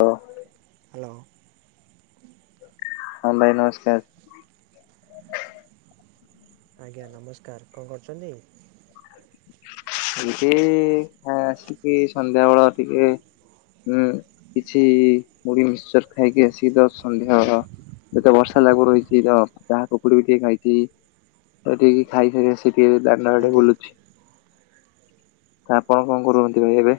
ହ ହାଲୋ ହଁ ଭାଇ ନମସ୍କାର୍ ଆଜ୍ଞା ନମସ୍କାର୍ କଣ କରୁଛନ୍ତି? ଏମିତି ହିଁ [unintelligible] ସନ୍ଧ୍ୟା ବେଳ ଟିକେ ହୁଁ କିଛି ମୁଢି ମିକ୍ଚର୍ ଖାଇକି ଆସିକି ତାକୁ ସନ୍ଧ୍ୟା ବେଳ ଏତ ବର୍ଷା ଲାଗୁ ରହିଛି ତ ଚାହା ପକୁଡି ବି ଟିକେ ଖାଇଛି। ଟିକେ ଖାଇ ସାରି ଆସେ ଇଏ ଦାଣ୍ଡ ଆଡେ ଆଜ୍ଞା ବୁଲୁଚି। ଆପଣ କଣ କରୁଅନ୍ତି ଏବେ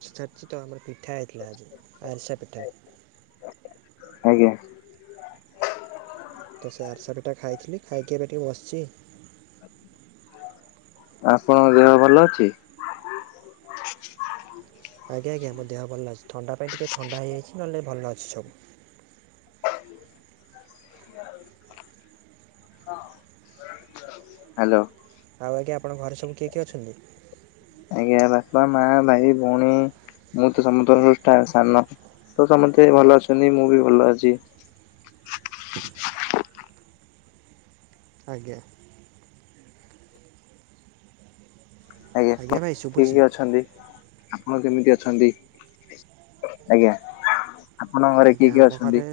ନିଶ୍ଚିତ ଭାବରେ ଆମର ପିଠା ହେଇଥିଲା ଆଜି ଆରିସା ପିଠା। ଆଜ୍ଞା ତ ସେ ଆରିଶା ପିଠା ଖାଇଥିଲି। ଖାଇକି ଏବେ ଟିକେ ବସିଛି। ଆ ଆପଣଙ୍କ ଦେହ ଭଲ ଅଛି? ଆଜ୍ଞା, ଆଜ୍ଞା ମୋ ଦେହ ଭଲ ଅଛି। ଥଣ୍ଡା ପାଇଁ ଟିକେ ଥଣ୍ଡା ହେଇଯାଇଛି। ନହେଲେ ଭଲ ଅଛି ସବୁ। ହାଲୋ। ଆଉ ଆଜ୍ଞା ଆପଣ ଘରେ ସବୁ କିଏ କିଏ ଅଛନ୍ତି? ଆଜ୍ଞା ବାପା, ମା, ଭାଇ, ଭଉଣୀ ମୁଁ ତ ସମସ୍ତଙ୍କ ଠା ସାନ। ତ ସମସ୍ତେ ଭଲ ଅଛନ୍ତି। ମୁଁ ବି ଭଲ ଅଛି। ଆଜ୍ଞା। ଆଜ୍ଞା ଭାଇ ମୋ [inaudible] ଶୁଭୁଛି ବି ଅଛନ୍ତି। ଆପଣ କେମିତି ଅଛନ୍ତି? ଆଜ୍ଞା। ଆପଣଙ୍କ ଘରେ ଆଜ୍ଞା କିଏ କିଏ ଆମ ଅଛନ୍ତି? ଘରେ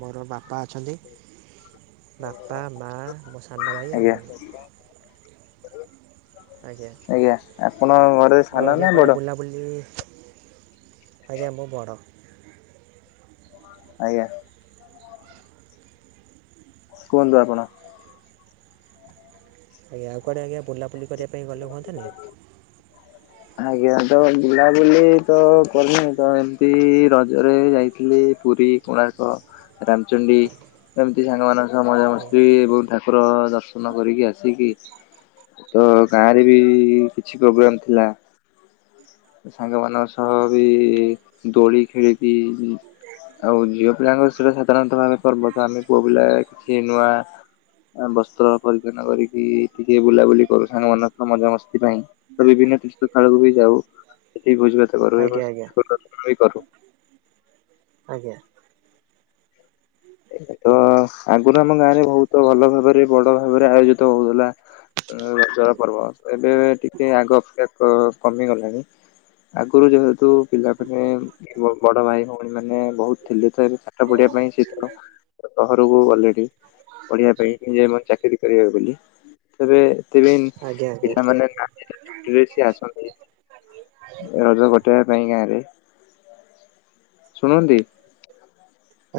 ମୋର ବାପା ଅଛନ୍ତି। ବାପା, ମା, ମୋ ସାନ ଭାଇ ଆଉ ଆଜ୍ଞା ମୁଁ। ଆଜ୍ଞା ଆପଣ ଘରେ ଆଉ ସାନ ଆଜ୍ଞା ନା କୁଆଡ଼େ ବଡ? ବୁଲାବୁଲି ଆଜ୍ଞା ମୁଁ ବଡ଼। ଆଜ୍ଞା। କୁହନ୍ତୁ ଆପଣ। ଆଜ୍ଞା ଆଉ କୁଆଡ଼େ ଆଜ୍ଞା ବୁଲାବୁଲି କରିବା ପାଇଁ ଗଲେ ହୁଅନ୍ତାନି? ଆଜ୍ଞା ତ ବୁଲାବୁଲି ତ କରିନି। ତ ଏମିତି ରଜରେ ଯାଇଥିଲି ପୁରୀ, କୋଣାର୍କ, ରାମଚଣ୍ଡୀ ଏମିତି ସାଙ୍ଗମାନଙ୍କ ସହ ଆଜ୍ଞା। ମଜାମସ୍ତି ବହୁ ଠା କୁର ଦର୍ଶନ କରିକି ଆସିକି। ତ ଗାଁରେ ବି କିଛି ପ୍ରୋବ୍ଲେମ୍ ଥିଲା। ତ ସାଙ୍ଗମାନଙ୍କ ସହ ବି ଦୋଳି ଖେଳିକି ଆଉ ଝିଅ ପିଲାଙ୍କ ସେଟା ସାଧାରଣତଃ ଭାବେ ପର୍ବ। ତ ଆମେ ପୁଅ ପିଲା କିଛି ନୂଆ ଏ ବସ୍ତ୍ର ପରିପୂର୍ଣ୍ଣ କରିକି ଟିକେ ବୁଲାବୁଲି କରୁ ସାଙ୍ଗ ମାନଙ୍କ ସହ ମଜମସ୍ତି ପାଇଁ। ତ ବିଭିନ୍ନ ତିଷ୍ ସେ ଥାଳକୁ ବି ଯାଉ ସେଠି ଭୋଜି ଭାତ କରୁ ଆଜ୍ଞା ଏବଂ ଆଜ୍ଞା [unintelligible] କରୁ। ଆଜ୍ଞା। ଏ ତ ଆଗରୁ ଆମ ଗାଁରେ ବହୁତ ଭଲ ଭାବରେ ବଡ ଭାବରେ ଆୟୋଜିତ ହଉଥୁଲା। ଏ ରଜ ପର୍ବ। ଏବେ ଟିକେ ଆଗ ଅପେକ୍ଷା କ-କମି ଗଲାଣି। ଆଗରୁ ଯେହେତୁ ପିଲାମାନେ ବ-ବଡ ଭାଇ ଭଉଣୀ ମାନେ ବହୁତ ଥିଲୁ ତ ଏବେ ପାଠ ପଢିବା ପାଇଁ ସେ ତ ସହରକୁ ଗଲେଣି। ପଢିବା ପାଇଁ। କି ଯେ ମାନେ ଚାକିରି କରିବେ ବୋଲି। ତେବେ ତେବେ ଇନ୍ ଆଜ୍ଞା ଆଜ୍ଞା ପିଲାମାନେ [unintelligible] ଛୁଟିରେ ସିଏ ଆସନ୍ତି ରଜ କଟେଇବା ପାଇଁ ଗାଁରେ। ଶୁଣନ୍ତି।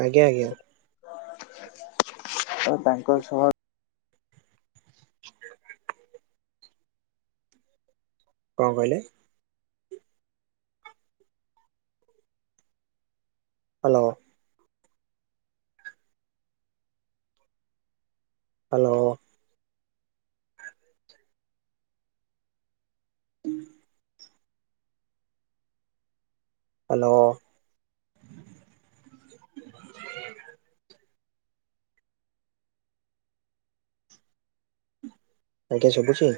ଆଜ୍ଞା, ଆଜ୍ଞା। ଏବଂ ତାଙ୍କ ସହ କଣ କହିଲେ? ହ୍ୟାଲୋ ହ୍ୟାଲୋ ହ୍ୟାଲୋ ଆଜ୍ଞା ଶୁଭୁଛି?